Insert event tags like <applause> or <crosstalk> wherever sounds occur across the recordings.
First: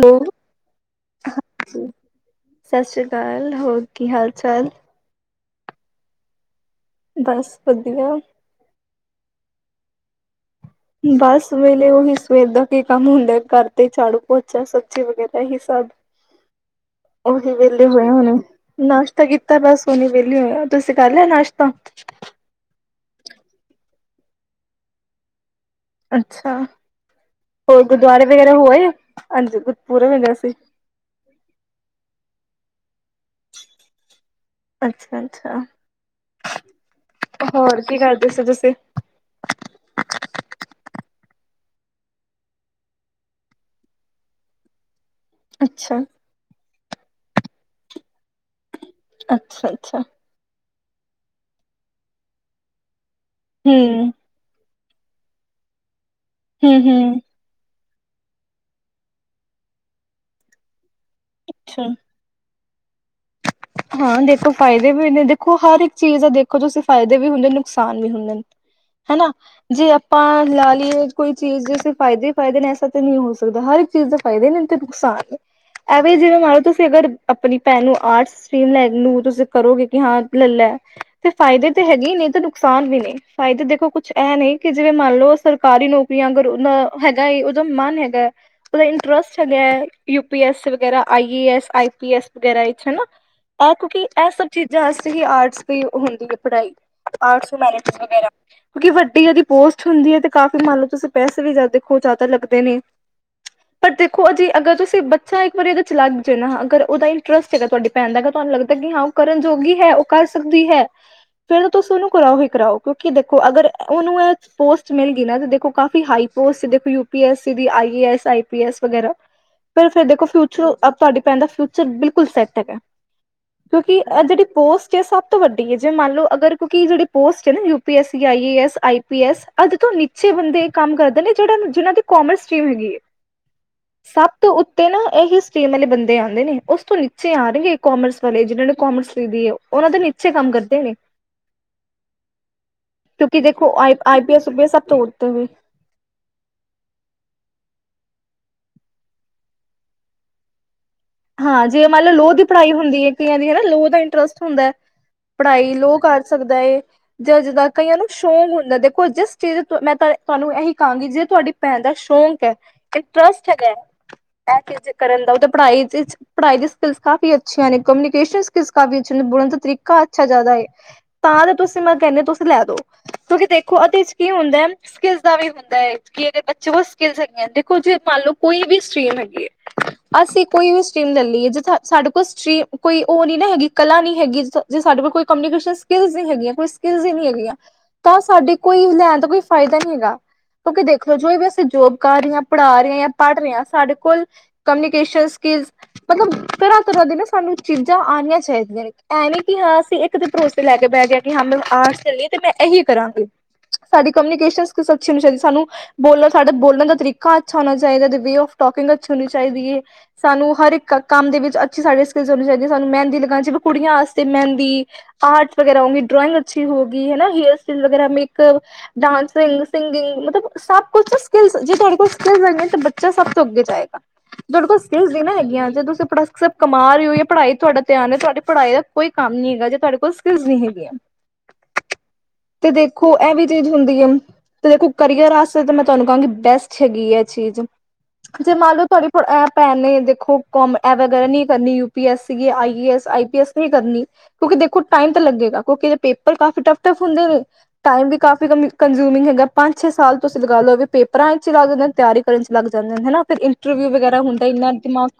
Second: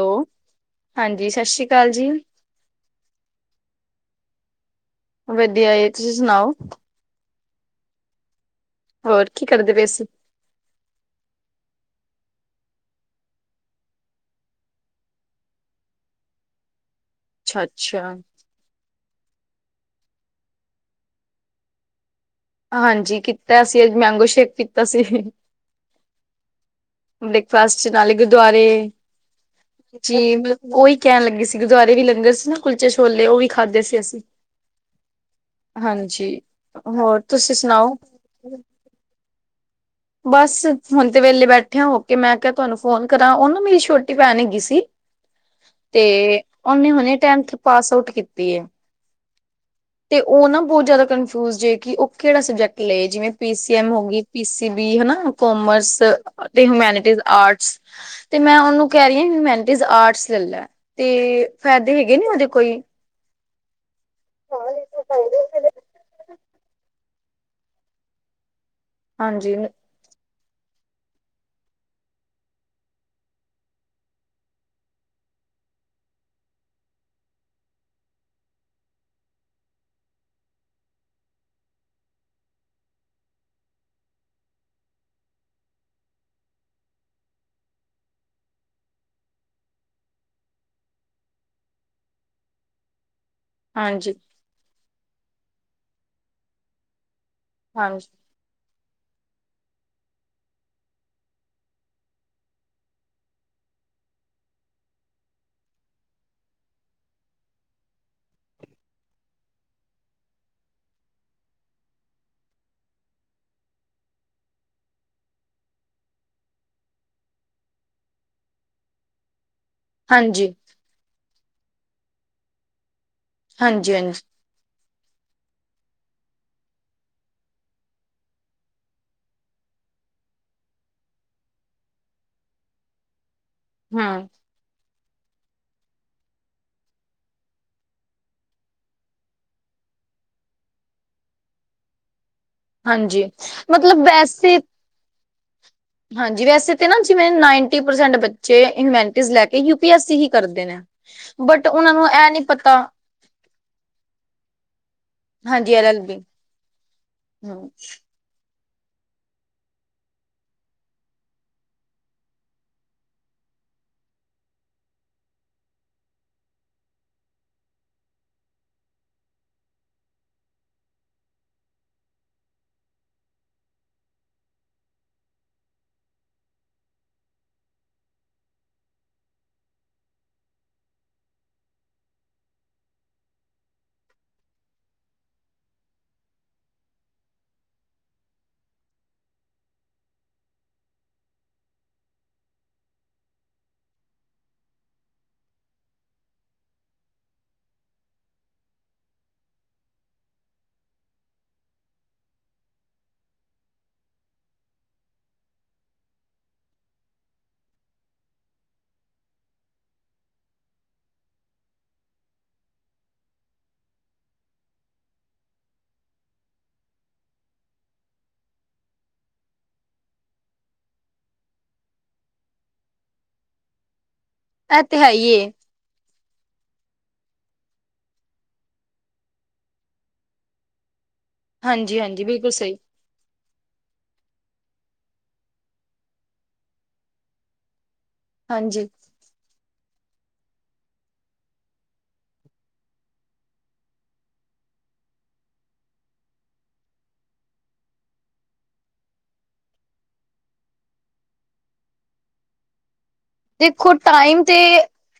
Hello ਹਾਂਜੀ ਸਸ੍ਰ ਰੀ੍ ਕਾਲ ਜੀ ਸਸ ਰੀ੍ ਕਾਲ ਹੋਰ ਕੀ ਹਾਲ ਚਾਲ ਵਧੀਆ ਏ ਤੁਸੀਂ ਸੁਣਾਓ ਬਸ ਵਧੀਆ ਹੋਰ ਕੀ ਕਰਦੇ ਪੇਏ ਸੀ ਬਸ ਵੇਲੇ ਉਹੀ ਸਵੇਰ ਦਾ ਕੀ ਕੰਮ ਹੁੰਦਾ ਕਰ ਤੇ ਝਾੜੂ ਪੋਚਾ ਸਬਜ਼ੀ ਵਗ਼ੈਰਾ ਏਹੀ ਸਭ <inaudible> ਉਹੀ ਅੱਛਾ ਵਿਹਲੇ ਹੋਏ ਅੱਛਾ ਹੁਣੇ ਏ ਨਾਸ਼ਤਾ ਕੀਤਾ ਬਸ ਹੁਣੇ ਵੇਲੇ ਹੋਆ ਤੁਸੀਂ ਕਰ ਲਿਆ ਨਾਸ਼ਤਾ ਆਜੀ ਕੀਤਾ ਸੀ ਏਜ ਮੈਂਗੋ ਸ਼ੇਕ ਪੀਤਾ ਸੀ ਅੱਛਾ ਆ ਬ੍ਰੇਕਫਾਸਟ ਹੋਰ ਚ ਨਾਲੇ ਗੁਰਦੁਆਰੇ ਵਗੈਰਾ ਹੋਏ ਆਜ ਗੁਰਪੂਬ ਹੇਗਾ ਜੀ ਸੀ ਈ ਮਤਲਬ ਉਹੀ ਕਹਿਣ ਲੱਗੀ ਸੀ ਗੁਰਦੁਆਰੇ ਵੀ ਲੰਗਰ ਸੀ ਨਾ ਕੁਲਚੇ ਛੋਲੇ ਐ ਉਹ ਵੀ ਖਾਧੇ ਸੀ ਅਸੀਂ ਵੈਨ ਛਾ ਹਾਂਜੀ ਹੋਰ ਤੁਸੀਂ ਈ ਸੁਣਾਓ ਦੱਸੋ ਦੱਸੇ ਏ ਬਸ ਹੁਣ ਤੇ ਵੇਲੀ ਈ ਬੈਠੇਆ ਹੋਕੇ ਮੈਂ ਕਿਹਾ ਤੁਹਾਨੂੰ ਫੋਨ ਕਰਾਂ ਉਹ ਨਾ ਮੇਰੀ ਛੋਟੀ ਭੈਣ ਹੈਗੀ ਸੀ ਤੇ ਅੱਛਾ ਓਨੇ ਹੁਣੇੇ ਟੈਨਥ ਪਾਸ ਆਊਟ ਕੀਤੀ ਏ ਅੱਛਾ ਆ ਅੱਛਾ ਆ ਤੂ ਉਹ ਨਾ ਬਹੁਤ ਜ਼ਿਆਦਾ ਕਨਫਿਊ ਜੇ ਕਿ ਉਹ ਕਿਹੜਾ ਸਬਜੈਕਟ ਲਏ ਜਿਵੇਂ ਪੀ ਸੀ ਹੂੰ ਐਮ ਹੋ ਗਈ ਪੀ ਸੀ ਤੀ ਬੀ ਹਨਾ ਕੋਮਰਸ ਹੂੰ ਹੂੰ ਹਿਮੈਨਿਟੀ ਆਰਟਸ ਤੇ ਮੈਂ ਉਹਨੂੰ ਕਹਿ ਰਹੀ ਹਿਮੈਨਿਟੀ ਆਰਟਸ ਲੈ ਲਾ ਆ ਤੇ ਅੱਛਾ। ਫਾਇਦੇ ਹੈਗੇ ਨੇ ਔਹਦੇ ਕੋਈ ਹਾਂ ਦੇਖੋ ਫਾਇਦੇ ਹਾਂਜੀ ਵੀ ਨੇ ਦੇਖੋ ਹਰ ਇੱਕ ਚੀਜ਼ ਦੇਖ ਓ ਕੁਝ ਉਸ ਫ਼ਾਇਦੇ ਵੀ ਹੁੰਦੇ ਨੁਕਸਾਨ ਵੀ ਹੁੰਦੇ ਨੇ ਹਨਾ ਹਾਂਜੀ ਜੇ ਆਪਾਂ ਲਾ ਲਈਏ ਕੋਈ ਚੀਜ਼ ਜੇ ਫਾਇਦੇ ਦੇ ਫਾਇਦੇ ਨੇ ਐਸਾ ਤਾਂ ਨਹੀਂ ਹੋ ਸਕਦਾ ਹਰ ਇੱਕ ਚੀਜ਼ ਦਾ ਫਾਇਦੇ ਨੇ ਤੇ ਨੁਕਸਾਨ ਨੇ ਐਵੇਂ ਜਿਵੇਂ ਮੰਨ ਲਓ ਤੁਸੀਂ ਅਗਰ ਆਪਣੀ ਭੈਣ ਨੂੰ ਆਰਟਸ ਸੀ ਲੈ ਨੂੰ ਤੁਸੀਂ ਕਰੋਗੇ ਕਿ ਹਾਂ ਲੈ ਲੈ ਐ ਤੇ ਫਾਇਦੇ ਤੇ ਹੈਗੇ ਨੇ ਤੇ ਨੁਕਸਾਨ ਵੀ ਨੇ ਫਾਏਦੇ ਦੇਖੋ ਕੁਛ ਐ ਨੇ, ਕਿ ਜਿਵੇਂ ਮੰਨ ਲਓ। ਸਰਕਾਰੀ ਨੌਕਰੀਆਂ ਅਗਰ ਹੁਨ ਹੈਗਾ ਏ, ਉਦਾ ਮਨ ਹੈਗਾ। ਓਦਾ ਇੰਟਰਸਟ ਹੈਗਾ, ਯੂ ਪੀ ਐਸ ਵਗੈਰਾ, ਆਈ A S I P S ਵਗੈਰਾ ਵਿੱਚ ਹਨਾ। ਆ, ਕਿਉਂਕਿ ਹਾਂਜੀ ਐ ਸਭ ਚੀਜ਼ਾਂ ਅਸਲੀ ਆਰਟਸ ਦੀ ਹੁੰਦੀ ਏ ਪੜ੍ਹਾਈ ਆਰਟਸ ਪੋਲਾਈਟ ਹਾਂਜੀ ਵਗੈਰਾ ਕਿਉਂਕਿ ਵੱਡੀ ਓਦੀ ਪੋਸਟ ਹੁੰਦੀ ਏ, ਤੇ ਕਾਫੀ ਮੰਨ ਲਓ, ਤੁਸੀਂ ਪੈਸੇ ਵੀ ਆ ਦੇਖੋ ਜੇਆਦਾ ਲੱਗਦੇ ਨੇ। ਪਰ ਦੇਖੋ ਅ ਜੇ ਅਗਰ ਤੁਸੀਂ ਬੱਚਾ ਏਕ ਵਾਰੀ ਇਦੇ ਚ ਲਗ ਜੇ ਨਾ, ਅਗਰ ਉਦਾ ਇੰਟਰਸਟ ਹੈਗਾ ਤੁਹਾਡੀ ਭੈਣ ਦਾ ਅਗਰ ਤੁਹਾਨੂੰ ਲੱਗਦਾ ਕਿ ਹਾਂ ਉਹ ਕਰਨ ਜੋਗੀ ਹੈ, ਉਹ ਕਰ ਸਕਦੀ ਹੈ। ਫੇਰ ਤੁਸੀ ਉਨੂੰ ਕਰਾਓ ਹੀ ਕਰਾਓ। ਕਿਉਂਕਿ ਦੇਖੋ ਅਗਰ ਉਨੂੰ ਏ ਪੋਸਟ ਮਿਲ ਗਈ ਨਾ, ਤੇ ਦੇਖੋ ਕਾਫੀ ਹਾਈ ਪੋਸਟ ਦੇਖੋ ਯੂ ਪੀ ਐੱਸ ਸੀ ਦੀ, I A S, I P S ਵਗੈਰਾ <inaudible> ਤੇ ਫੇਰ ਦੇਖੋ, ਹਾਂਜੀ ਫਿਊਚਰ ਤੁਹਾਡੀ ਭੈਣ ਦਾ ਫਿਊਚਰ ਬਿਲਕੁਲ ਸੈੱਟ ਹੈਗਾ। ਹਾਂਜੀ ਕਿਉਂਕਿ ਅ ਜੇੜੀ ਪੋਸਟ ਚਾਏ ਸਭ ਤੋਂ ਵੱਡੀ ਏ, ਜੇ ਮੰਨ ਲੋ ਅਗਰ ਕਿਉਂਕਿ ਜੇੜੀ ਪੋਸਟ ਏ ਨਾ ਯੂ ਪੀ ਏ ਸੀ, ਆਈ ਈ ਏ ਏਸ, ਆਈ ਪੀ ਐਸ। ਅੱਜ ਤੋਂ ਨੀਚੇ ਬੰਦੇ ਕੰਮ ਕਰਦੇ ਨੇ, ਜਿਹੜਾ ਨੂੰ ਜਿਹਨਾਂ ਚ ਕੋਮਰਸ ਸਟਰੀਮ ਹੈਗੀ ਏ। ਹਮ ਸਭ ਤੋਂ ਉੱਤੇ ਨਾ ਏਹੀ ਸਟੇਮ ਵਾਲੇ ਬੰਦੇ ਆਂਦੇ ਨੇ, ਉਸ ਤੋਂ ਨੀਚੇ ਆਨਗੇ। ਕੋਮਰਸ ਵਾਲੇ ਜਿਹਨਾਂ ਨੇ ਕੋਮਰਸ ਲਦੀਏ, ਉਨਾਂ ਦੇ ਨੀਚੇ ਕੰਮ ਕਰਦੇ ਨੇ। ਹਾਂਜੀ ਕਿਉਂਕਿ ਦੇਖੋ ਆਈ ਮਤਲਬ ਆਈ ਪੀ ਐਸ ਵੈਸੇ ਵੇ, ਸਭ ਤੋ ਉੱਤੇ ਵੇ। ਹਾਂਜੀ, ਵੈਸੇ ਤੇ ਨਾ ਜਿਵੇਂ ਨਾਈਨਟੀ ਪਰਸੈਂਟ ਬੱਚੇ ਇਨਵੈਂਟਿਸ ਲੈਕੇ ਯੂ ਪੀ ਐਸ ਚ ਸੀ ਹੀ ਕਰਦੇ ਨੇ। ਹਾਂ, ਬਟ ਜੇ ਉਹਨਾਂ ਮੰਨ ਨੂੰ ਲੋ, ਇਹ ਲੌ ਨੀ ਦੀ ਪੜ੍ਹਾਈ ਪਤਾ ਹੁੰਦੀ ਏ, ਕਈਆਂ ਦੀ ਹਨਾ ਲੌ ਦਾ ਇੰਟਰਸਟ ਹੁੰਦਾ ਏ। ਪੜ੍ਹਾਈ ਹਾਂਜੀ ਐਲ ਲੌ ਐਲ ਬੀ ਕਰ ਸਕਦਾ ਏ, ਜਾਂ ਹਮ ਜਿੱਦਾਂ ਕਈਆਂ ਨੂੰ ਸ਼ੌਕ ਹੁੰਦਾ ਦੇਖੋ, ਜਿਸ ਚੀਜ਼ ਮੈਂ ਤੁਹਾਨੂੰ ਐਹੀ ਕਹਾਂਗੀ, ਜੇ ਤੁਹਾਡੀ ਭੈਣ ਦਾ ਸ਼ੌਂਕ ਏ। ਇਨਟਰਸਟ ਹੈਗਾ, ਐ ਚੀਜ ਕਰਨ ਦਾ ਓ ਤੇ ਪੜ੍ਹਾਈ ਤੇ ਇਦੇ ਪੜ੍ਹਾਈ ਦੇ ਸਕਿਲਸ ਕਾਫੀ ਅੱਛੀਆਂ ਨੇ, ਕਮਿਊਨੀਕੇਸ਼ਨ ਸਕਿਲਸ ਕਾਫੀ ਅਛੀਆਂ ਨੇ, ਬੋਲਨ ਦਾ ਤਰੀਕਾ ਅੱਛਾ ਜੇਆਦਾ ਏ। ਤਾਂ ਤੁਸੀਂ ਮੈਂ ਕਹਿੰਦੇ ਹੋ ਤੁਸੀਂ ਲੈ ਦੋ, ਕਿਉਂਕਿ ਦੇਖੋ ਉਦੇ ਚ ਕੀ ਹੁੰਦਾ ਏ। ਸਕਿਲੇਸ ਦਾ ਵੀ ਹੁੰਦਾ ਏ, ਕਿ ਇਦੇ ਬੱਚੇ ਸਕਿਲਸ ਹੈਗੀਆਂ, ਦੇਖੋ ਜੇ ਮੰਨ ਲਓ ਕੋਈ ਵੀ ਸਟਰੀਮ ਹੈਗੀ ਏ। ਅਸੀਂ ਕੋਈ ਵੀ ਸਟਰੀਮ ਲੈ ਲਈਏ, ਜਿੱਥੇ ਸਾਡੇ ਕੋਲ ਸਟਰੀਮ ਕੋਈ ਓ ਨੀ ਨਾ ਹੈਗੀ, ਕਲਾ ਨਹੀਂ ਹੈਗੀ ਜ ਜੇ ਸਾਡੇ ਕੋਲ ਕੋਈ ਕਮਿਊਨੀਕੇਸ਼ਨ ਸਕਿਲਸ ਨੀ ਹੈਗੀਆਂ, ਕੋਈ ਸਕਿਲਸ ਹੀ ਨੀ ਹੈਗੀਆਂ, ਤਾਂ ਸਾਡੇ ਕੋਈ ਲੈਨ ਦਾ ਕੋਈ ਫਾਏਦਾ ਨਈ ਹੈਗਾ। ਕਿਉਂਕਿ ਦੇਖ ਲਓ, ਜੋ ਵੀ ਅਸੀਂ ਜੋਬ ਕਰ ਰੇਅ ਆਂ, ਪੜ੍ਹਾ ਰੇਆ ਜਾਂ ਪੜ੍ਹ ਰੇਆ ਸਾਡੇ ਕੋਲ ਕਮਿਨੀਕੇਸ਼ਨ ਸਕਿਲਸ ਮਤਲਬ ਤਰ੍ਹਾਂ - ਤਰ੍ਹਾਂ ਦੀ ਨਾ, ਸਾਨੂੰ ਚੀਜ਼ਾਂ ਆਨੀਆਂ ਚਾਹੀਦੀਆਂ ਨੇ। ਐ ਨੀ ਕਿ ਹਾਂ, ਅਸੀਂ ਏਕ ਤੇ ਭਰੋਸੇ ਲੈ ਕੇ ਬੇਅ ਗੇਆ, ਕਿ ਹਾਂ ਮੈਨੂੰ ਆਰਟਸ ਲਲੀਏ ਤੇ ਮੈਂ ਏਹੀ ਕਰਾਂਗੀ। ਸਾਡੀ ਕਮਿਨੀਕੇਸ਼ਨ ਸਕਿਲਸ ਬਸ ਅੱਛੀ ਹੋਨੀ ਚਾਹੀਦੀ ਸਾਨੂੰ। ਬੋਲਨ ਸਾਡਾ ਬੋਲਨ ਦਾ ਤਰੀਕਾ ਅੱਛਾ ਹੋਨਾ ਚਾਹੀਦਾ। ਤੇ ਵੇ ਆਫ ਟੋਕਿੰਗ ਅੱਛੀ ਹੋਨੀ ਚਾਹੀਦੀ ਏ। ਸਾਨੂੰ ਹਰ ਇੱਕ ਕੰਮ ਦੇ ਵਿੱਚ ਅੱਛੀ ਸਾਰੀਆਂ ਸਕਿਲਸ ਹੋਨੀ ਚਾਹੀਦੀਆਂ। ਸਾਨੂੰ ਮਹਿੰਦੀ ਲਗਾਨੀ ਚਾਈ ਵੇ, ਕੁੜੀਆਂ ਆਸਤੇ ਮਹਿੰਦੀ ਆਰਟਸ ਵਗੈਰਾ ਹੋਗੀ, ਡਰੋਇਗ ਅੱਛੀ ਹੋਗੀ ਹਨਾ। ਹੇਅਰ ਸਟਾਈਲ ਵਗੈਰਾ ਮੇਕ ਡਾਂਸਿੰਗ ਸਿੰਗਿੰਗ ਮਤਲਬ ਸਭ ਕੁਛ ਸਕਿਲਸ, ਜੇ ਤੁਹਾਡੇ ਕੋਲ ਸਕਿੱਲਸ ਹੈਗੀਆਂ ਤਾਂ ਬੱਚਾ ਸਭ ਤੋਂ ਅੱਗੇ ਜਾਏਗਾ। <inaudible> ਤੁਹਾਡੇ ਕੋਲ ਹੈ ਸਕਿਲਸ ਨੀਂ ਹੀ ਨਾ ਏ। ਹੈਗੀਆਂ। ਜਾ ਤੁਸੀਂ ਅਪਨਾ ਸਭ ਕਮਾ ਰਹੇ ਹੋ, ਜਾਂ ਪੜ੍ਹਾਈ ਤੁਹਾਡਾ ਧਿਆਨ ਏ, ਤੁਹਾਡੀ ਪੜ੍ਹਾਈ ਦਾ ਕੋਈ ਕੰਮ ਨੀ ਹੈਗਾ, ਜੇ ਤੁਹਾਡੇ ਕੋਲ ਸਕਿਲਜ਼ ਨੀ ਹੈਗੀਆਂ। ਹਾਂਜੀ - ਹਾਂਜੀ ਬਿਲਕੁਲ ਸਹੀ। ਖੋ, ਐ ਵੀ ਚੀਜ਼ ਹੁੰਦੀ ਏ। ਤੇ ਦੇਖੋ, ਕਰੀਅਰ ਆਸੇ ਤਾਂ ਮੈਂ ਤੁਹਾਨੂੰ ਕਹਾਂਗੀ। ਬੈਸਟ ਹੈਗੀ ਏ ਚੀਜ਼ ਜੇ ਮੰਨ ਹਾਂਜੀ ਲਓ। ਤੁਹਾਡੀ ਕੋਲ ਐ ਭੈਣ ਨੇ ਦੇਖੋ ਕੋਮ ਐ ਵਗੈਰਾ ਨਈ ਕਰਨੀ, ਯੂ ਪੀ ਐਸ ਸੀਗੀ, ਆਈ ਈ ਏ ਏਸ, ਆਈ ਪੀ ਐਸ ਨਈ ਕਰਨੀ। ਕਿਉਂਕਿ ਦੇਖੋ, ਟਾਈਮ ਤਾਂ ਲੱਗੇਗਾ। ਕਿਉਂਕਿ ਪੇਪਰ ਕਾਫੀ ਟਫ- ਟਫ ਹੁੰਦੇ ਨੇ। ਟਾਈਮ ਵੀ ਕਾਫੀ ਕੰ- ਕੰਜੂਮਿੰਗ ਹੈਗਾ, ਪੰਜ ਛੇ ਸਾਲ ਤੁਸੀਂ ਲਗਾ ਲਓ, ਏਵੀ ਪੇਪਰਾਂ ਵਿੱਚ ਲਗਦੇ ਤੇਆਰੀ ਕਰਨ ਲੱਗ ਜਾਂਦੇ ਹਨਾ। ਫਿਰ ਇੰਟਰਵਿਊ ਦੇਖੋ ਵਗੈਰਾ ਹੁੰਦ ਟਾਈਮ ਤੇ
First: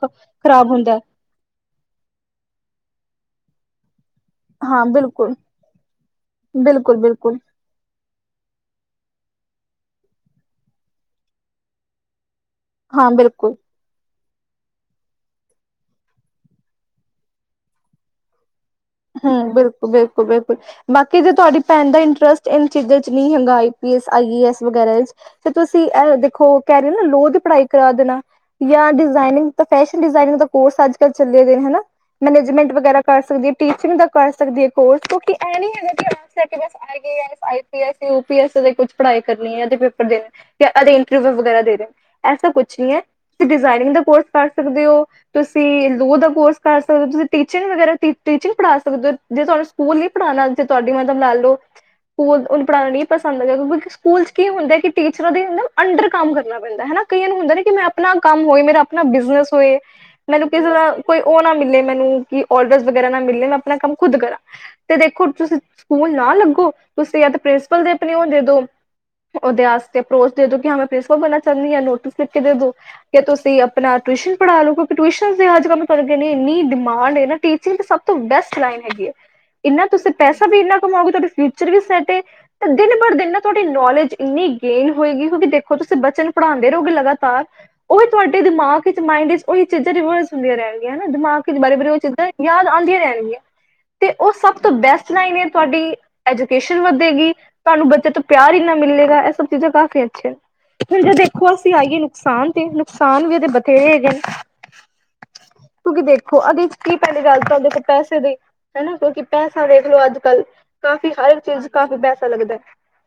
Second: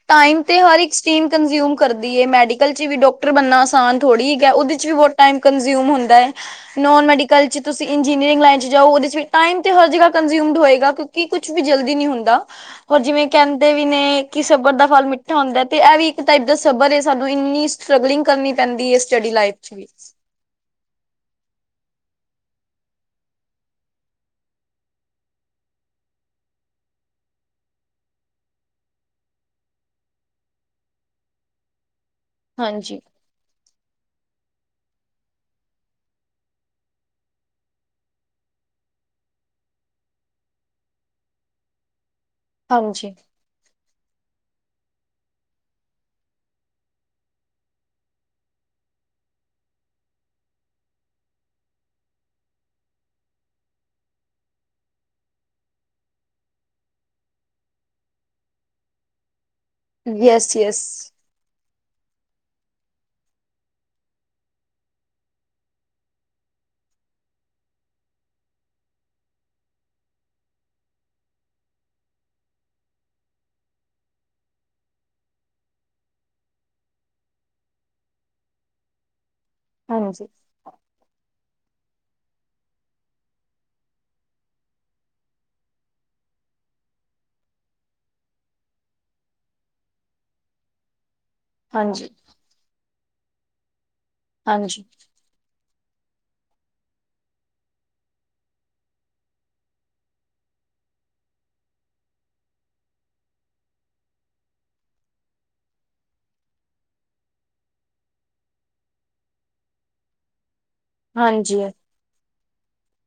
ਟਾਈਮ ਤੇ ਹਰ ਇੱਕ ਚੀ ੲਇਨ ਕੰਜ਼ਿਊਮ ਕਰਦੀ ਐ, ਮੈਡੀਕਲ ਚ ਵੀ ਡਾਕਟਰ ਬਣਨਾ ਆਸਾਨ ਥੋੜ੍ਹੀ ਉਹਦੇ ਹਾਂ ਚ ਵੀ ਬਹੁਤ ਬਿਲਕੁਲ, ਟਾਈਮ ਕੰਜਿਊਮ ਹੁੰਦਾ ਹੈ, ਬਿਲਕੁਲ, ਨੋਨ ਬਿਲਕੁਲ ਮੈਡੀਕਲ ਚ ਤੁਸੀਂ ਇੰਜੀਨੀਅਰਿੰਗ ਲਨ ਚ ਜਾਓ ਵਿਚ ਟਈਮ ਤੇ ਹਰ ਜਾਗਾ ਕੰਜਊਮਡ ਹੋਗਾ ਕਿਉਂਕਿ ਕੁਛ ਵੀ ਜਲਦੀ ਨ ਹੁੰਦਾ। ਹੋਰ ਹਾਂ ਜਿਵੇਂ ਬਿਲਕੁਲ। ਕਹਿੰਦੇ ਨੇ ਕਿ ਸੱਬਰ ਦਾ ਫਲ ਮਿੱਠਾ ਹੁੰਦਾ ਐ, ਤੇ ਇਹ ਵੀ ਇੱਕ ਟਾਈਪ ਦਾ ਸੱਬਰ ਏ ਸਾਨੂੰ ਇੰਨੀ ਸਟਰਗਲਿੰਗ ਕਰਨੀ ਪੈਂਦੀ ਹੈ ਸਟੱਡੀ ਹੂੰ ਲਾਈਫ 'ਚ ਵੀ ਬਿਲਕੁਲ -ਬਿਲਕੁਲ -ਬਿਲਕੁਲ। ਬਾਕੀ ਜੇ ਤੁਹਾਡੀ ਭੈਣ ਦਾ ਇੰਟਰਸਟ ਇਨ ਚੀਜ਼ਾਂ ਚ ਨਹੀਂ ਹੈਗਾ ਆਈ ਪੀ ਆਈ ਏਸ ਵਗੈਰਾ ਵਿੱਚ ਤੇ ਤੁਸੀਂ ਅ ਦੇਖੋ ਕਹਿ ਰਹੇ ਹੋ ਨਾ ਲੋਹ ਦੀ ਪੜ੍ਹਾਈ ਕਰਾ ਦੇਣਾ ਜਾਂ ਡਿਜ਼ਾਇਨਿੰਗ ਤਾਂ ਫੈਸ਼ਨ ਡਿਜ਼ਾਇਨਿੰਗ ਦਾ ਕੋਰਸ ਅੱਜ-ਕੱਲ ਚੱਲੇ ਵੇ ਨੇ ਹਨਾ। ਮੈਨੇਜਮੈਂਟ ਵਗੈਰਾ ਕਰ ਸਕਦੀ ਹੈ ਟੀਚਿੰਗ ਦਾ ਕਰ ਸਕਦੀ ਹੈ ਕੋਰਸ, ਕਿਉਂਕਿ ਇਹ ਨੀ ਹੈਗਾ ਕੀ ਅਨ ਸੈਟੀ ਹੈਗੇ ਐ I P S, U P S ਦੇ ਕੁਛ ਪੜ੍ਹਾਈ ਕਰਨੀ ਐ ਏਦੇ ਪੇਪਰ ਦੇਣੇ ਤੇ ਐਦੀ ਇੰਟਰਵਿਊ ਵਗੈਰਾ ਦੇਦੇ ਐਸਾ ਕੁਛ ਨੀ ਐ। ਹਾਂਜੀ-ਹਾਂਜੀ ਤੁ ਡਿਜ਼ਾਇਨਿੰਗ ਦਾ ਕੋਰਸ ਕਰ ਸਕਦੇ ਓ ਤੁਸੀ ਲੋਹ ਦਾ ਕੋਰਸ ਕਰ ਸਕਦੇ ਓ, ਤੁਸੀਂ ਟੀਚਿੰਗ ਵਗੈਰਾ ਟੀ ਟੀਚਿੰਗ ਪੜਾ ਸਕਦੇ ਓ, ਜੇ ਤੁਹਾਨੂੰ ਸਕੂਲ ਨ ਪੜ੍ਹਾਣਾ ਜੇ ਤੁਹਾਡੀ ਮਤਲਬ ਲਾ ਲੋੋ ਸਕੂਲ ਉਹਨੂੰ ਪੜ੍ਹਾਣਾ ਨ ਨਈ ਪਸੰਦ ਹੈਗਾ ਸਕੂਲ ਚ ਕੀ ਹੁੰਦਾ ਕਿ ਟੀਚਰਾਂ ਦੇ ਅੰਡਰ ਕੰਮ ਕਰਨਾ ਪੈਂਦਾ ਹਨਾ। ਕਈਆਂ ਨੂੰ ਹੁੰਦਾ ਨਾ ਕਿ ਮੈਂ ਆਪਣਾ ਕੰਮ ਹੋਏ ਮੇਰਾ ਆਪਣਾ ਬਿਜਨਸ ਹੋਏ ਮੈਨੂੰ ਕਿਸੇ ਯੈਸ-ਯੈਸ ਤਰ ਕੋਈ ਉਹ ਨਾ ਮਿਲੇ ਮੈਨੂੰ ਕਿ ਅੋਡਰ ਵਗੈਰਾ ਨਾ ਮਿਲੇ ਮੈਂ ਆਪਣਾ ਕੰਮ ਖੁਦ ਕਰਾਂ। ਤੇ ਦੇਖੋ ਤੁਸੀਂ ਸਕੂਲ ਨਾ ਲੱਗੋ ਤੁਸੀਂ ਯ ਪ੍ਰਿੰਸੀਪਲ ਦੇ ਆਪਨੀ ਓ ਦੇ ਦੋ ਉਹਦੇ ਵਾਸਤੇ ਪਰੋਚ ਦੇ ਦੋ ਕਿ ਮੈਂ ਪ੍ਰਿੰਸਪਲ ਬਣਾ ਚਾਨੀਆ ਨੋਟਿਸ ਲਿਖ ਕੇ ਦੇ ਦੋ ਕਿ ਤੁਸੀਂ ਆਪਣਾ ਟਿਊਸ਼ਨ ਪੜ੍ਹਾ ਲਓ, ਕਿਉਂਕਿ ਟਿਊਸ਼ਨ ਅੱਜ-ਕੱਲ੍ਹ ਤੁਆਡੇ ਇੰਨੀ ਡਿਮਾਂਡ ਨਾ ਟੀਚਿੰਗ ਦੀ ਸਭ ਤੋਂ ਬੈਸਟ ਲਾਈਨ ਹੈਗੀ ਹੈ ਇੰਨਾ ਤੁਸੀਂ ਪੈਸਾ ਵੀ ਇੰਨਾ ਕਮਾਓਗੇ ਤੁਆਡੇ ਫਿਊਚਰ ਫਿਊਚਰ ਚ ਸਾਡੇ ਤੇ ਦਿਨ-ਬੜ-ਦਿਨ ਨਾ ਤੁਆਡੀ ਨੌਲੇਜ ਇੰਨੀ ਗੇਨ ਹੋਏਗੀ, ਕਿਉਕਿ ਦੇਖੋ ਤੁਸੀਂ ਬੱਚੇ ਨੂੰ ਪੜ੍ਹਾਉਂਦੇ ਰਹੋਗੇ ਲਗਾਤਾਰ ਓਈ ਤੁਆਡੇ ਦਿਮਾਗ ਚ, ਮਾਇੰਡ ਚ, ਓਈ ਚੀਜ਼ਾਂ ਰਿਵਰਸ ਹੁੰਦੀਆਂ ਰੈਣਗੀਆਂ ਹੈਨਾ, ਦਿਮਾਗ ਬਾਰ-ਬਾਰ ਓ ਚੀਜ਼ਾਂ ਯਾਦ ਆਨਦੀਆਂ ਰੈਣਗੀਆਂ, ਤੇ ਓ ਸਭ ਤੋਂ ਹਾਂਜੀ-ਹਾਂਜੀ-ਹਾਂਜੀ-ਹਾਂਜੀ ਬੈਸਟ ਲਾਈਨ ਐ, ਤੁਹਾਡੀ ਐਜੂਕੇਸ਼ਨ ਵਧੇਗੀ, ਤਾਨੂੰ ਬੱਚੇ ਤੋਂ ਪਿਆਰ ਈਨਾ ਮਿਲੇਗਾ, ਏ ਸਭ ਚੀਜ਼ਾਂ ਕਾਫ਼ੀ ਅੱਛੀਆਂ ਨੇ। ਹੁਣ ਜੇ ਦੇਖੋ, ਅਸੀਂ ਆਈਏ ਨੁਕਸਾਨ ਤੇ ਨੁਕਸਾਨ ਵੀ ਏਦੇ ਬਥੇਰੇ ਹੈਗੇ ਨੇ ਕੁ ਕੀ ਦੇਖੋ, ਅਦੇ 'ਚ ਕੀ ਪੈਲੀ ਗੱਲ ਤਾਂ ਦੇਖੋ ਪੈਸੇ ਦੀ ਹੈਨਾ, ਕਿਉਕੀ ਪੈਸਾ ਦੇਖਲੋ ਅੱਜ-ਕੱਲ ਕਾਫੀ ਹਰ ਚੀਜ਼, ਕਾਫੀ ਪੈਸਾ ਲੱਗਦਾ ਐ।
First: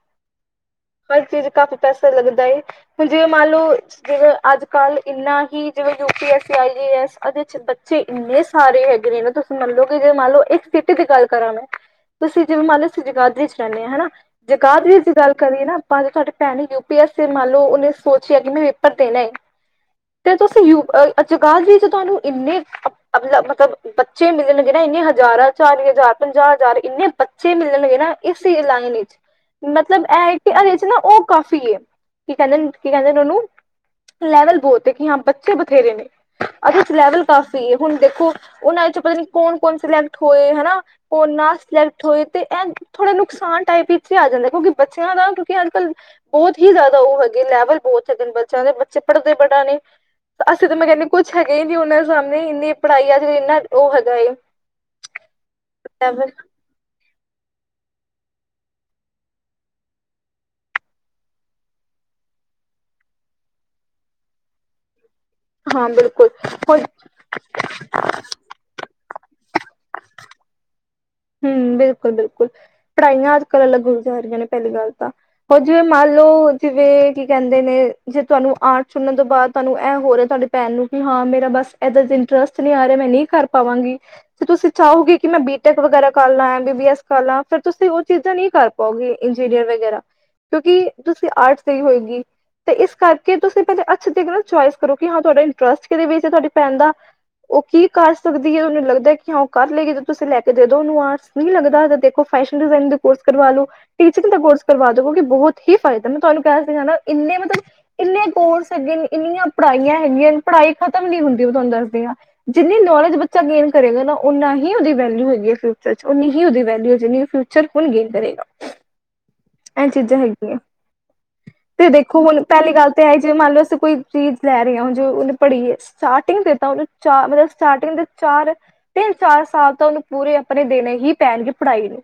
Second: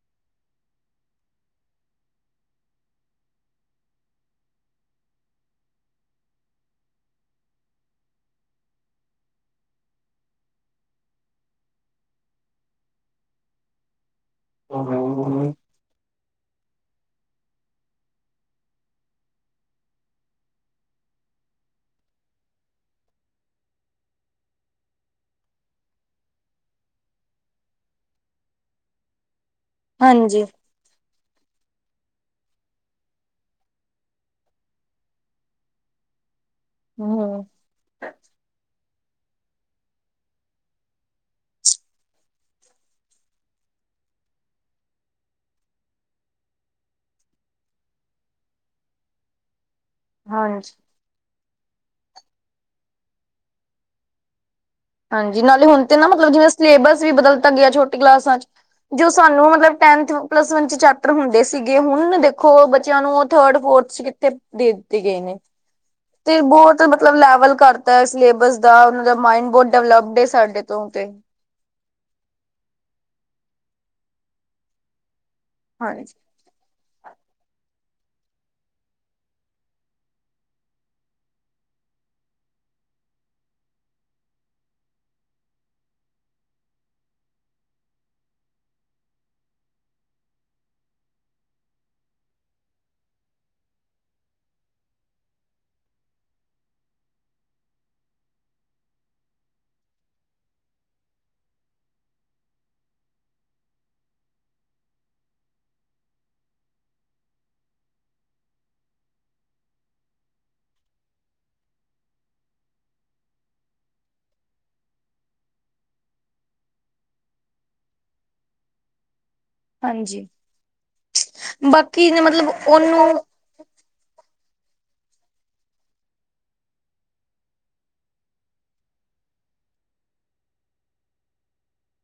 <inaudible> ਹਰ ਚੀਜ਼ ਕਾਫ਼ੀ ਪੈਸਾ ਲੱਗਦਾ ਏ, ਹੁਨ ਜੇ ਮੰਨ ਲੋ ਜਿਵੇਂ, ਅੱਜ-ਕੱਲ੍ਹ ਇੰਨਾ ਹੀ ਜਿਵੇਂ ਯੂ-ਪੀ-ਐੱਸ-ਆਈ-ਏ- ਐੱਸ ਏਦੇ 'ਚ ਬੱਚੇ ਈਨੇ ਸਾਰੇ ਹੈਗੇ ਨੇ ਨਾ, ਤੁਸੀਂ ਮੰਨਲੋ ਕਿ ਜੇ ਮੰਨ ਲੋ ਇੱਕ ਸਿਟੀ ਦੀ ਗੱਲ ਕਰਾਂ ਮੈਂ ਤੁਸੀਂ ਜਿਵੇਂ ਮੰਨ ਲੋ ਅਸੀਂ ਜਗਾਦਰੀ 'ਚ ਰੈਨੇ ਆ, ਹੈਨਾ ਜਗਾਦਰੀ ਦੀ ਗੱਲ ਕਰੀਏ ਨਾ ਪਰ ਤੁਆਡੀ ਭੈਣ ਨੇ ਯੂ-ਪੀ-ਐਸ-ਏ ਮਨ ਲੋ, ਉਨੇ ਸੋਚਿਆ ਕਿ ਮੈਂ ਪੇਪਰ ਦੇਣਾ ਏ। ਤੇ ਤੁਸੀ ਯੂਪ ਅ-ਅ-ਚ ਜਗਾਦੀ ਤੁਆਨੂੰ ਈਨੇ ਅਪ-ਅਲਪ ਮਤਲਬ ਬੱਚੇ ਮਿਲਜਣਗੇ ਨਾ, ਈਨੇ ਹਜ਼ਾਰਾਂ, ਚਾਲੀ ਹਜ਼ਾਰ, ਪੰਜਾਹ ਹਜ਼ਾਰ, ਇੰਨੇ ਬੱਚੇ ਮਿਲਜਣਗੇ ਨਾ ਇਸੀ ਈ ਲਾਈਨ ਚ ਮਤਲਬ ਐਏ ਹਾਂਜੀ। ਕਿ ਐਦੇ 'ਚ ਨਾ ਓ ਕਾਫੀ ਏ। ਕੀ ਕੈਨਦੇ ਨ, ਕੀ ਕੈਨਦੇ ਨੇ ਓਨੂੰ? ਲੈਵਲ ਬੋਲਦੇ ਕਿ ਹਾਂ ਬੱਚੇ ਬਥੇਰੇ ਨੇ। ਐਦੇ ਚ ਲੈਵਲ ਹੂੰ। ਕਾਫ਼ੀ ਏ, ਹੁਣ ਦੇਖੋ ਉਨਾ 'ਚ ਪਤਾ ਨੀ ਕੌਣ-ਕੌਣ ਸਿਲੈਕਟ ਹੋਏ, ਹ ਨਾ। ਓ ਨਾ ਸਿਲੈਕਟ ਹੋਏ, ਤੇ ਏ ਥੋੜ੍ਹੇ ਨੁਕਸਾਨ ਟਾਈਪ ਵਿਚ ਆ ਜਾਂਦਾ ਹੈ, ਕਿਉਂਕਿ ਬੱਚਿਆਂ ਦਾ ਕਿਉਂਕਿ ਅੱਜ-ਕੱਲ੍ਹ ਬੋਤ ਹੀ ਜਿਆਦਾ ਓ ਹੈਗੇ ਲੈਵਲ ਬੋਤ ਹੈਗੇ ਨੇ ਬੱਚਿਆਂ ਦੇ ਬੱਚੇ ਪੜ੍ਹਦੇ ਬੜਾ ਨੇ। ਅਸੀਂ ਹਾਂਜੀ, ਤਾਂ ਮੈਂ ਕੇਆ, ਕੁਛ ਹੈਗੇ ਈ ਨੀ ਓਨਾਂ ਸਾਮਨੇ, ਏਨੀ ਪੜ੍ਹਾਈ ਆਜੇ, ਏਨਾ ਓ ਹੈਗਾ ਏ ਹਾਂਜੀ, ਨਾਲੇ ਹੁਨ ਤੇ ਨਾ ਮਤਲਬ ਜਿਵੇਂ ਸਿਲੇਬਸ ਵੀ ਬਦਲਤਾ ਗਿਆ ਛੋਟੀ ਕਲਾਸਾਂ ਚ। ਜੋ ਸਾਨੂੰ ਮਤਲਬ ਟੈਨਥ, ਪਲੱਸ-ਵਨ ਚ ਚੈਪਟ ਹੁੰਦੇ ਸੀਗੇ, ਹੁਨ ਦੇਖੋ ਬੱਚਿਆਂ ਨੂੰ ਓ ਥਰਡ-ਫੋਰਥ ਚ <unintelligible> ਦੇ ਦਿੱਤੇ ਗੇ ਨੇ। ਹਾਂ, ਬਿਲ ਤੇ ਬੋਤ ਮਤਲਬ ਲੈਵਲ ਕਰ ਤਾ ਸਿਲੇਬਸ ਦਾ ਓਨਾਂ ਦਾ ਮਾਇੰਡ ਬੋਤ ਡਿਵਲਪਡ ਏ ਸਾਡੇ ਤੋਂ ਤੇ। ਹੂੰ, ਬਿਲਕੁਲ-ਬਿਲਕੁਲ ਪੜ੍ਹਾਈਆਂ ਅੱਜ-ਕੱਲ ਅਲੱਗ ਹੋ ਜਾ ਰੀਆ ਨੇ ਪੈਲੀ ਗੱਲ ਤਾਂ। ਓ ਜਿਵੇਂ ਮੰਨ ਹਾਂਜੀ, ਲੋ ਜਿਵੇਂ ਕੀ ਕੈਦੇ ਨੇ, ਜੇ ਤਹਾਨੂੰ ਆਟਸ ਸੁਨਣ ਤੋਂ ਬਾਦ ਤਾਨੂੰ ਐ ਹੋ ਰੇਆ ਤਾਡੇ ਭੈਣ ਨੂੰ ਕਿ ਹਾਂ ਮੇਰਾ ਬਸ ਏਦਾਂ ਦੇ ਇੰਟਰਸਟ ਨੀ ਆ ਰੇਆ, ਮੈਂ ਨੀ ਕਰ ਪਾਵਾਂਗੀ, ਤੇ ਤੁਸੀਂ ਚਾਓਗੇ ਕੀ ਮੈਂ ਬੀਟੈਕ ਵਗੈਰਾ ਕਰਲਾ ਐ, ਬੀ ਐਮ-ਬੀ-ਬੀ-ਐਸ ਕਰਲਾ, ਫੇਰ ਤੁਸੀਂ ਓ ਚੀਜ਼ਾਂ ਨੀ ਕਰ ਪਾਓਗੇ, ਇੰਜੀਨੀਅਰ ਵਗੈਰਾ। ਕਿਉਂਕਿ ਤੁਸੀਂ ਆਰਟ ਲਈ ਹੋਏਗੀ। ਤੇ ਇਸ ਕਰਕੇ ਤੁਸੀਂ ਕਦੇ ਅੱਛੇ ਤਰੀਕ ਨਾਲ ਚਇਸ ਕਰੋ ਕਿ ਹਾਂ ਤੁਆਡਾ ਇੰਟਰਸਟ ਕੀਦੇ ਵਿਚ ਐ, ਤੁਆਡੀ ਭੈਨ ਦਾ ਓ ਕੀ ਕਰ ਸਕਦੀ ਐ, ਉਨੂੰ ਲੱਗਦਾ ਕਿ ਹਾਂ ਓ ਕਰ ਲੇਗੀ, ਜੋ ਤੁਸੀਂ ਲੈ ਕੇ ਦੇ ਦੋ ਨੂੰ ਆਟਸ ਨ‌ਈ ਲੱਗਦਾ, ਤਾਂ ਦੇਖੋ ਫੈਸ਼ਨ ਡਿਜ਼ਾਇਨ ਦਾ ਕੋਰਸ ਕਰਵਾ ਲੋ। ਟੀਚਿੰਗ ਦਾ ਕੋਰਸ ਕਰਵਾ ਦੋ, ਕਿਉਂਕਿ ਬੋਹਤ ਹੀ ਫਾਇਦਾ, ਮੈਂ ਤੁਆਨੂੰ ਕਿਹਾ ਸੀ ਹਨਾ, ਐਨੇ ਮਤਬ ਏਨੇ ਕੋਰਸ ਹੈਗੇ ਨੇ, ਏਨੀਆਂ ਪੜ੍ਹਾਈਆਂ ਹੈਗੀਆਂ ਨ, ਪੜ੍ਹਾਈ ਖ਼ਤਮ ਨੀ ਹੁੰਦੀ ਮੈਂ ਤੁਆਨੂੰ ਦੱਸਦੀ ਆ। ਜਿੰਨੀ ਨੌਲੇਜ ਬੱਚਾ ਗੇਨ ਕਰੇਗਾ ਨਾ, ਓਨਾ ਹੀ ਓਦੀ ਵੈਲਿਊ ਹੈਗੀ ਐ। ਫਿਊਚਰ ਚ ਓਨੀ ਹੀ ਓਦੀ ਵੈਲਿਊ ਐ ਜਿਨੀ ਓ ਫਿਊਚਰ ਹੁਨ ਗੇਨ ਕਰੇਗਾ। ਐਹ ਚੀਜ਼ਾਂ ਹਾਂਜੀ ਹੈਗੀਆਂ, ਤੇ ਬਾਕੀ ਨੇ ਦੇਖੋ ਹੁਨ ਮਤਲਬ ਪੈਲੀ ਗੱਲ ਤਾਂ ਉਹਨੂੰ ਐ ਜਿਵੇਂ ਮੰਨ ਲੋ ਅਸੀਂ ਕੋਈ ਚੀਜ਼ ਲੈ ਰੀਐ, ਉਨ ਜੋ ਉਨੇ ਪੜ੍ਹੀਐ, ਸਟਾਟਿੰਗ ਦੇ ਤਾਂ ਓਨੂੰ ਚਾਰ, ਮਲਬ ਸਟਾਟਿੰਗ ਦੇ ਚਾਰ ਤਿੰਨ-ਚਾਰ ਸਾਲ ਤਾਂ ਓਨੂੰ ਪੂਰੇ ਆਪਣੇ ਦੇਨੇ ਹੀ ਪੈਨਗੇ ਪੜ੍ਹਾਈ ਨੂੰ,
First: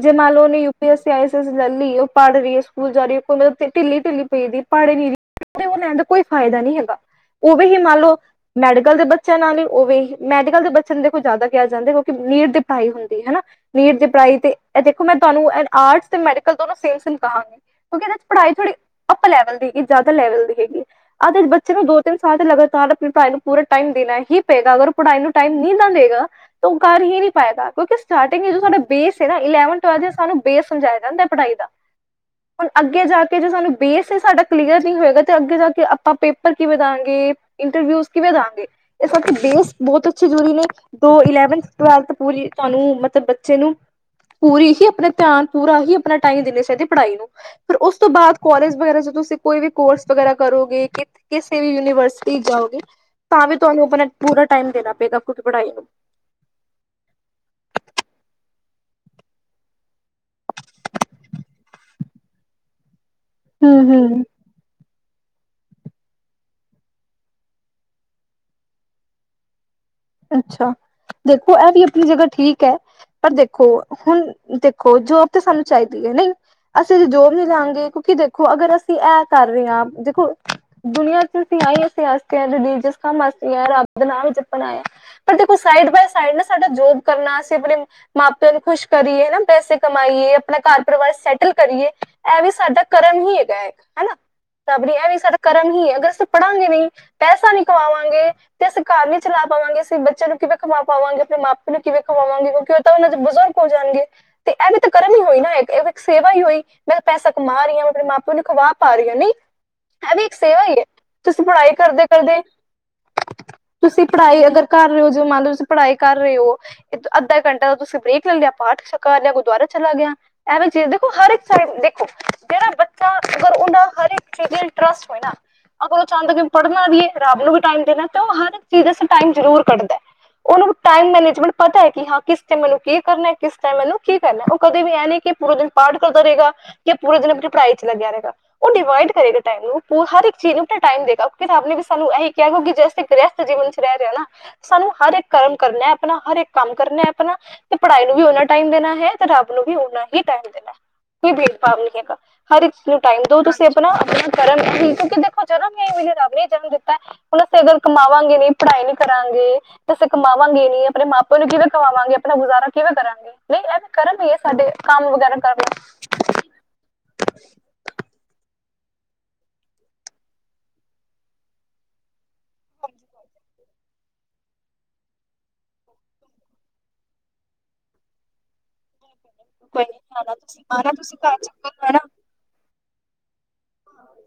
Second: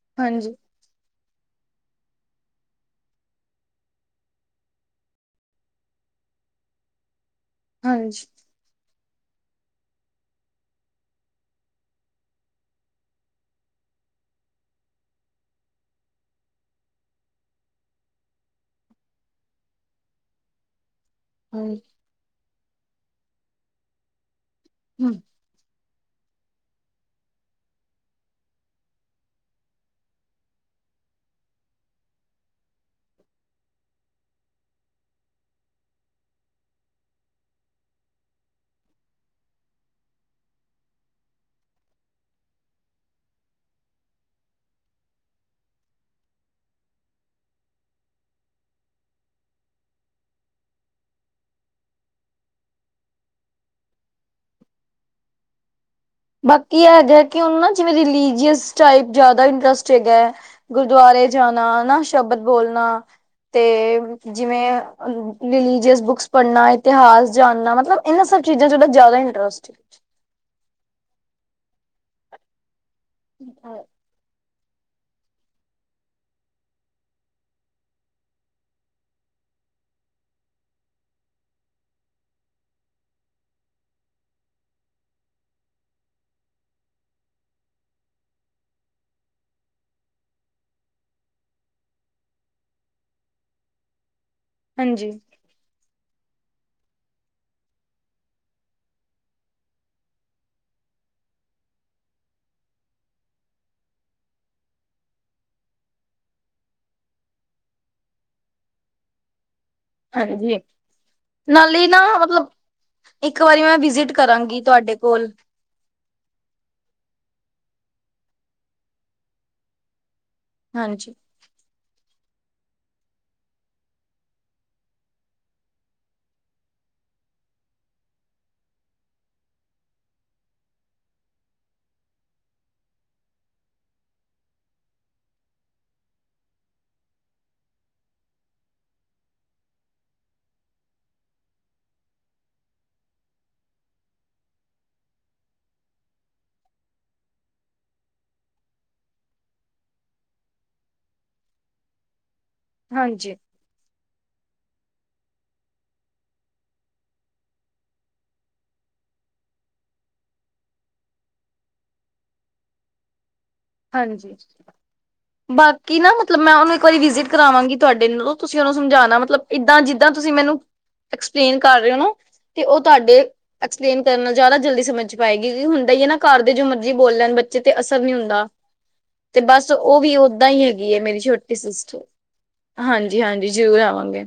ਜੇ ਮੰਨ ਲੋ ਹਾਂਜੀ, ਓਨੇ ਯੂਪ ਪੀ ਐਸੀ, ਆਈ ਏ ਐਸ ਲੈ ਲੀ ਏ, ਓ ਪੜ੍ਹ ਰੀ ਏ, ਸਕੂਲ ਜਾ ਰੀ ਐ, ਪ ਮਲਬ ਫਿ ਢਿੱਲੀ-ਢਿੱਲੀ ਪਈ ਦੀ ਏ, ਪੜੇ ਈ ਨੀ ਰੀ। <unintelligible> ਓ ਲੈਣ ਦਾ ਕੋਈ ਫਾਇਦਾ ਨੀ ਹੈਗਾ, ਓ ਵੀ ਹੀ ਮੰਨ ਲੋ ਹਾਂਜੀ, ਮੈਡੀਕਲ ਦੇ ਬੱਚਿਆਂ ਨਾਲ ਹੀ ਓ ਵੀ, ਮੈਡੀਕਲ ਦੇ ਬੱਚਿਆਂ ਦੇ ਨੂੰ ਦੇਖੋ ਜਾਦਾ ਕਿਹਾ ਜਾਂਦਾ, ਕਿਉਂਕਿ ਨੀਟ ਦੇ ਪੜਾਈ ਹੁੰਦੀ, ਹੈਨਾ। ਨੀਟ ਦੀ ਪੜਾਈ ਤੇ, ਐਹ ਦੇਖੋ ਮੈਂ ਤੁਹਾਨੂੰ ਐ ਆਰਟਸ ਤੇ ਮੈਡੀਕਲ ਦੋਨੋ ਸੇਮ-ਸੇਮ ਕਹਾਂਗੀ। ਕਿਉਂਕਿ ਏਦੇ ਚ ਪੜ੍ਹਾਈ ਥੋੜੀ ਅੱਪਰ ਲੈਵਲ ਦੀ ਹੈਗੀ ਜ਼ਿਆਦਾ ਲੈਵਲ ਦੀ ਹੈਗੀ ਏ। <unintelligible> ਬੱਚਾ ਨਾ ਹਾਂਜੀ। ਦੋ-ਤਿੰਨ ਸਾਲ ਤੇ ਲਗਾਤਾਰ ਆਪਣੀ ਪੜਾਈ ਨੂੰ ਪੂਰਾ ਟਾਈਮ ਦੇਣਾ ਹੀ ਪਏਗਾ ਅਗਰ ਓ ਪੜਾਈ ਨੂੰ ਟਾਈਮ ਨ‌ਈ ਨਾ ਦੇਗਾ ਤਾਂ ਓ ਕਰ ਹੀ ਨੀ ਪਏਗਾ ਕਿਉਂਕਿ ਟਾਰਟਿੰਗ ਏ ਜੋ ਸਾਡਾ ਬੇਸ ਐ ਨਾ ਇਲੈਵਨ-ਟਵੈਲਵ ਚ ਸਾਨੂੰ ਬੇਸ ਸਮਝਾਇਆ ਜਾਂਦਾ ਪੜਾਈ ਦਾ। ਹੁਣ ਅੱਗੇ ਜਾ ਕੇ ਜੋ ਸਾਨੂੰ ਬੇਸ ਏ ਸਾਡਾ ਕਲੀਅਰ ਨੀ ਹੋਏਗਾ ਤੇ ਅੱਗੇ ਜਾ ਕੇ ਆਪਾਂ ਪੇਪਰ ਕਿਵੇਂ ਦਾਅਗੇ। ਇੰਟਰਵਿਊਜ਼ ਕਿਵੇਂ ਦਾਅਗੇ, ਇਸ ਕਰਕੇ ਬੇਸ ਬਹੁਤ ਅੱਛੀ ਜਰੂਰੀ ਨੇ, ਤੋਂ ਇਲੈਵਨਥ-ਟਵੈਲਥ ਪੂਰੀ ਤੁਹਾਨੂੰ ਮਤਲਬ ਬੱਚੇ ਨੂੰ ਪੂਰੀ ਹੀ ਆਪਣੇ ਧਿਆਨ ਪੂਰਾ ਹੀ ਆਪਣਾ ਟਾਈਮ ਦੇਣੇ ਚ‌ਈਦੇ ਪੜਾਈ ਨੂੰ‌। ਫਿਰ ਉਸ ਤੋਂ ਬਾਦ ਕੋਲਜ ਵਗੈਰਾ ਤੁਸੀਂ ਕੋਈ ਵੀ ਕੋਰਸ ਵਗੈਰਾ ਕਰੋਗੇ ਕਿਸੇ ਵੀ ਯੂਨੀਵਰਸਿਟੀ ਜਾਓਗੇ ਤਾਂ ਵੀ ਤੁਹਾਨੂੰ ਆਪਣਾ ਪੂਰਾ ਟਾਈਮ ਦੇਣਾ ਪਏਗਾ <unintelligible> ਪੜਾਈ ਨੂੰ। ਬਾਕੀ ਐਹ ਗਾ ਕਿ ਓਨੂੰ ਨਾ ਜਿਵੇਂ ਰਿਲੀਜੀਅਸ ਟਾਈਪ ਜਾਦਾ ਇੰਟਰਸਟ ਚ ਹੈਗਾ ਗੁਰਦੁਆਰੇ ਜਾਣਾ ਹਨਾ ਸ਼ਬਦ ਬੋਲਣਾ ਤੇ ਹੂੰ-ਹੂੰ ਜਿਵੇਂ ਅ ਰਿਲੀਜ਼ਸ ਬੁੱਕਸ ਪੜਨਾ ਇਤਿਹਾਸ ਜਾਣਨਾ ਮਤਲਬ ਏਨਾਂ ਸਭ ਚੀਜ਼ਾਂ ਚ ਓਦਾ ਜਾਦਾ ਇੰਟਰਸਟ ਹੈ। ਅੱਛਾ ਦੇਖੋ ਐਹ ਵੀ ਆਪਣੀ ਜਗਾ ਠੀਕ ਐ, ਪਰ ਦੇਖੋ ਹੁਣ ਦੇਖੋ ਜੋਬ ਤੇ ਸਾਨੂੰ ਚਾਈਦੀ ਐ ਨ‌ਈ। ਅਸੀ ਤੇ ਜੋਬ ਨੀ ਲਾਂਗੇ ਕਿਉਂਕਿ ਦੇਖੋ ਅਗਰ ਅਸੀ ਐ ਕਰ ਰੇ ਆਂ ਦੇਖੋ ਦੁਨੀਆਂ ਚ ਅਸੀ ਆਏ ਐਸ ਆਸਤੇ <unintelligible> ਰੱਬ ਦਾ ਨਾਮ ਜਪਨ ਆਏ ਆਂ। ਪਰ ਦੇਖੋ ਸਾਈਡ ਬਾਏ ਸਾਈਡ ਨਾ ਸਾਡਾ ਜੋਬ ਕਰਨਾ ਅਸੀ ਅਪਣੇ ਮਾਂ ਪੇਓ ਨੂੰ ਖੁਸ਼ ਕਰੀਏ ਨਾ ਪੈਸੇ ਕਮਾਈਏ ਅਪਣਾ ਘਰ ਪਰਿਵਾਰ ਸੈਟਲ ਕਰੀਏ। ਐ ਵੀ ਸਾਡਾ ਕਰਮ ਹੀ ਹੈਗਾ ਐ ਏਕ। ਸਬਰੀ ਹਾਂਜੀ ਐਵੀ ਸਾਡਾ ਕਰਮ ਹੀ ਐ। ਅਗਰ ਅਸੀ ਪੜਾਂਗੇ ਨਈ, ਪੈਸਾ ਨੀ ਕਮਾਵਾਂਗੇ ਤੇ ਅਸੀ ਘਰ ਨੀ ਚਲਾ ਪਾਵਾਂਗੇ। ਬੱਚੇਆਂ ਨੂੰ ਕਿਵੇਂ ਖਮਾ ਪਾਵਾਂਗੇ ਅਪਣੇ ਮਾਪੇ ਨੂੰ ਕਿਵੇਂ ਖਵਾਵਾਂਗੇ ਕਿਉਂਕਿ ਉਹ ਤਾਂ ਓਨਾਂ ਚ ਬਜੁਰਗ ਹੋ ਜਾਨ‌ ਗੇ। ਤੇ ਐ ਵੀ ਤੇ ਕਰਮ ਹੀ ਹੋਏ ਨਾ, ਐਵੀ ਇੱਕ ਸੇਵਾ ਈ ਹੋਈ। ਮੈਂ ਪੈਸਾ ਕਮਾ ਰੀ ਆਂ, ਅਪਣੇ ਮਾਂ ਪੇਓ ਨੂੰ ਖਵਾ ਪਾ ਰੀ ਆਂ ਨੀ। ਐ ਵੀ ਇੱਕ ਹਾਂਜੀ ਸੇਵਾ ਈ ਐ। ਤੁਸੀ ਪੜਾਈ ਨਾਲੇ ਨਾ ਕਰਦੇ ਕਰਦੇ ਮਤਲਬ ਇੱਕ ਵਾਰੀ ਮੈਂ ਤੁਸੀ ਵਿਜਿਟ ਪੜਾਈ ਕਰਾਂਗੀ ਅਗਰ ਕਰ ਤੁਹਾਡੇ ਰਏ ਓ ਜੋ ਕੋਲ ਮੰਨ ਲਓ ਤੁਸੀ ਪੜਾਈ ਕਰ ਰਏ ਓ। ਅੱਧਾ ਇੱਕ ਘੰਟਾ ਦਾ ਤੁਸੀ ਬ੍ਰੇਕ ਲੇ ਲੇਆ ਪਾਠ ਕਰ ਲੇਆ ਗੁਰਦੁਆਰੇ ਚਲਾ ਗੇਆ। ਐਵੇਂ ਚੀਜ ਦੇਖੋ ਹਾਂਜੀ ਹਰੇਕ ਸਾਈ ਦੇਖੋ ਜੇੜਾ ਬੱਚਾ ਅਗਰ ਓਦਾ ਹਰ ਇੱਕ ਚੀਜ ਇੰਟਰਸਟ ਹੋਏ ਨਾ ਅਗਰ ਓ ਚਾੰਦਾ ਕਿ ਪੜਨਾ ਵੀ ਏ, ਰਬ ਨੂੰ ਵੀ ਟਾਈਮ ਦੇਣਾ ਤੇ ਓ ਹਰ ਇੱਕ ਚੀਜ ਆਸੇ ਟਾਈਮ ਜਰੂਰ ਕੱਢਦਾ ਐ। ਓਨਾਂ ਨੂੰ ਟਾਈਮ ਮੈਨੇਜਮੈਂਟ ਪਤਾ ਐ ਕਿ ਹਾਂ ਕਿਸ ਟੈਮ ਮੈਨੂੰ ਕੀ ਕਰਨਾ ਕਿਸ ਟਾਈਮ ਮੈਨੂੰ ਕੀ ਕਰਨਾ ਐ। ਓ ਕਦੇ ਵੀ ਐ ਨੀ ਕਿ ਪੂਰਾ ਦਿਨ ਪਾਠ ਕਰਦਾ ਰੇਗਾ ਯਾ ਪੂਰੇ ਦਿਨ ਅਪਨੀ ਪੜਾਈ ਚ ਲੱਗੇਆ ਰੇਗਾ। ਓ ਡਿਵਾਈਡ ਕਰੇਗਾ ਟਾਈਮ ਨੂੰ। ਓ ਹਰ ਇੱਕ ਚੀਜ ਨੂੰ ਅਪਨਾ ਟਾਈਮ ਦੇਗਾ। ਫੇਰ ਰਬ ਨੇ ਵੀ ਸਾਨੂੰ ਐਹੀ ਕੇਆ ਕਿਉਕਿ ਗ੍ਰਸਤ ਵਿਚ ਰੈ ਜੀਵਨ ਚ ਰੈ ਰੇਆ ਨਾ, ਸਾਨੂੰ ਹਰ ਏਕ ਕਰਮ ਕਰਨਾ ਆਪਨਾ ਹਰੇਕ ਕੰਮ ਕਰਨੈ ਆਪਨਾ। ਤੇ ਪੜਾਈ ਨੂੰ ਵੀ ਓਨਾ ਟਾਈਮ ਦੇਨਾ ਹੈ, ਤੇ ਰੱਬ ਨੂੰ ਵੀ ਓਨਾ ਹੀ ਟਾਈਮ ਦੇਨਾ ਹੈ। ਕੋਈ ਭੇਦਭਾਵ ਨੀ ਹੈਗਾ। ਹਰ ਇੱਕ ਨੂੰ ਟਾਈਮ ਹਾਂਜੀ ਦਓ ਤੁਸੀ ਅਪਨਾ ਆਪਣਾ ਕਰਮ ਹੀ ਕਿਉਂਕਿ ਦੇਖੋ ਜਦੋਂ ਮੈਨੂੰ ਰਬ ਨੇ ਜਨਮ ਦਿੱਤਾ ਐ, ਹੁਣ ਅਸੀ ਅਗਰ ਕਮਾਵਾਂਗੇ ਨੀ ਪੜਾਈ ਨੀ ਕਰਾਂਗੇ ਦੇ ਅਸੀ ਕਮਾਵਾਂਗੇ ਨੀ ਅਪਣੇ ਮਾਂ ਪੇਓ ਨੂੰ ਕਿਵੇਂ ਖਵਾਵਾਂਗੇ ਅਪਣਾ ਗੁਜ਼ਾਰਾ ਕਿਵੇਂ ਕਰਾਂਗੇ? ਨਈ ਐ ਤੇ ਕਰਮ ਈਐ ਹਾਂਜੀ ਸਾਡੇ ਕੰਮ ਵਗੈਰਾ ਕਰਨਾ। ਬਾਕੀ ਨਾ ਮਤਲਬ ਮੈਂ ਓਨੂੰ ਇੱਕ ਵਾਰੀ ਵਿਜ਼ਿਟ ਕਰਵਾਵਾਂਗੀ ਤੁਆਡੇ ਨੂੰ ਤੁਸੀਂ ਓਨੂੰ ਸਮਝਾਣਾ ਮਤਲਬ ਇਦਾਂ ਜਿੱਦਾਂ ਤੁਸੀ ਮੈਨੂੰ ਐਕਸਪਲੇਨ ਕਰ ਰੇ ਓਨਾਂ, ਤੇ ਓ ਤਾਡੇ ਐਕਸਪਲੇਨ ਕਰਨ ਨਾਲ ਜਾਦਾ ਜਲਦੀ ਸਮਝ ਪਾਏਗੀ। ਕਿਉਂਕਿ ਹੁੰਦਾ ਈ ਐ ਨਾ ਘਰ ਦੇ ਜੋ ਮਰਜੀ ਬੋਲ ਲੈਣ ਬੱਚੇ ਤੇ ਅਸਰ ਨੀ ਹੁੰਦਾ। ਤੇ ਬਸ ਕੋਈ ਨੀ ਓਵੀ ਆਣਾ ਓਦਾਂ ਤੁਸੀਂ ਈ ਹੈਗੀ ਆਣਾ ਏ ਤੁਸੀਂ ਮੇਰੀ ਘਰ ਛੋਟੀ ਚੱਕਰ ਲਾਣਾ ਸਿਸਟਰ। ਹਾਂਜੀ ਹਾਂਜੀ ਜਰੂਰ ਆਵਾਂਗੇ।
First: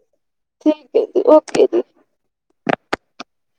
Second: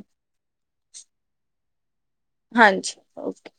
ਠੀਕ ਏ ਜੀ, ਓਕੇ ਜੀ। ਹਾਂਜੀ ਓਕੇ।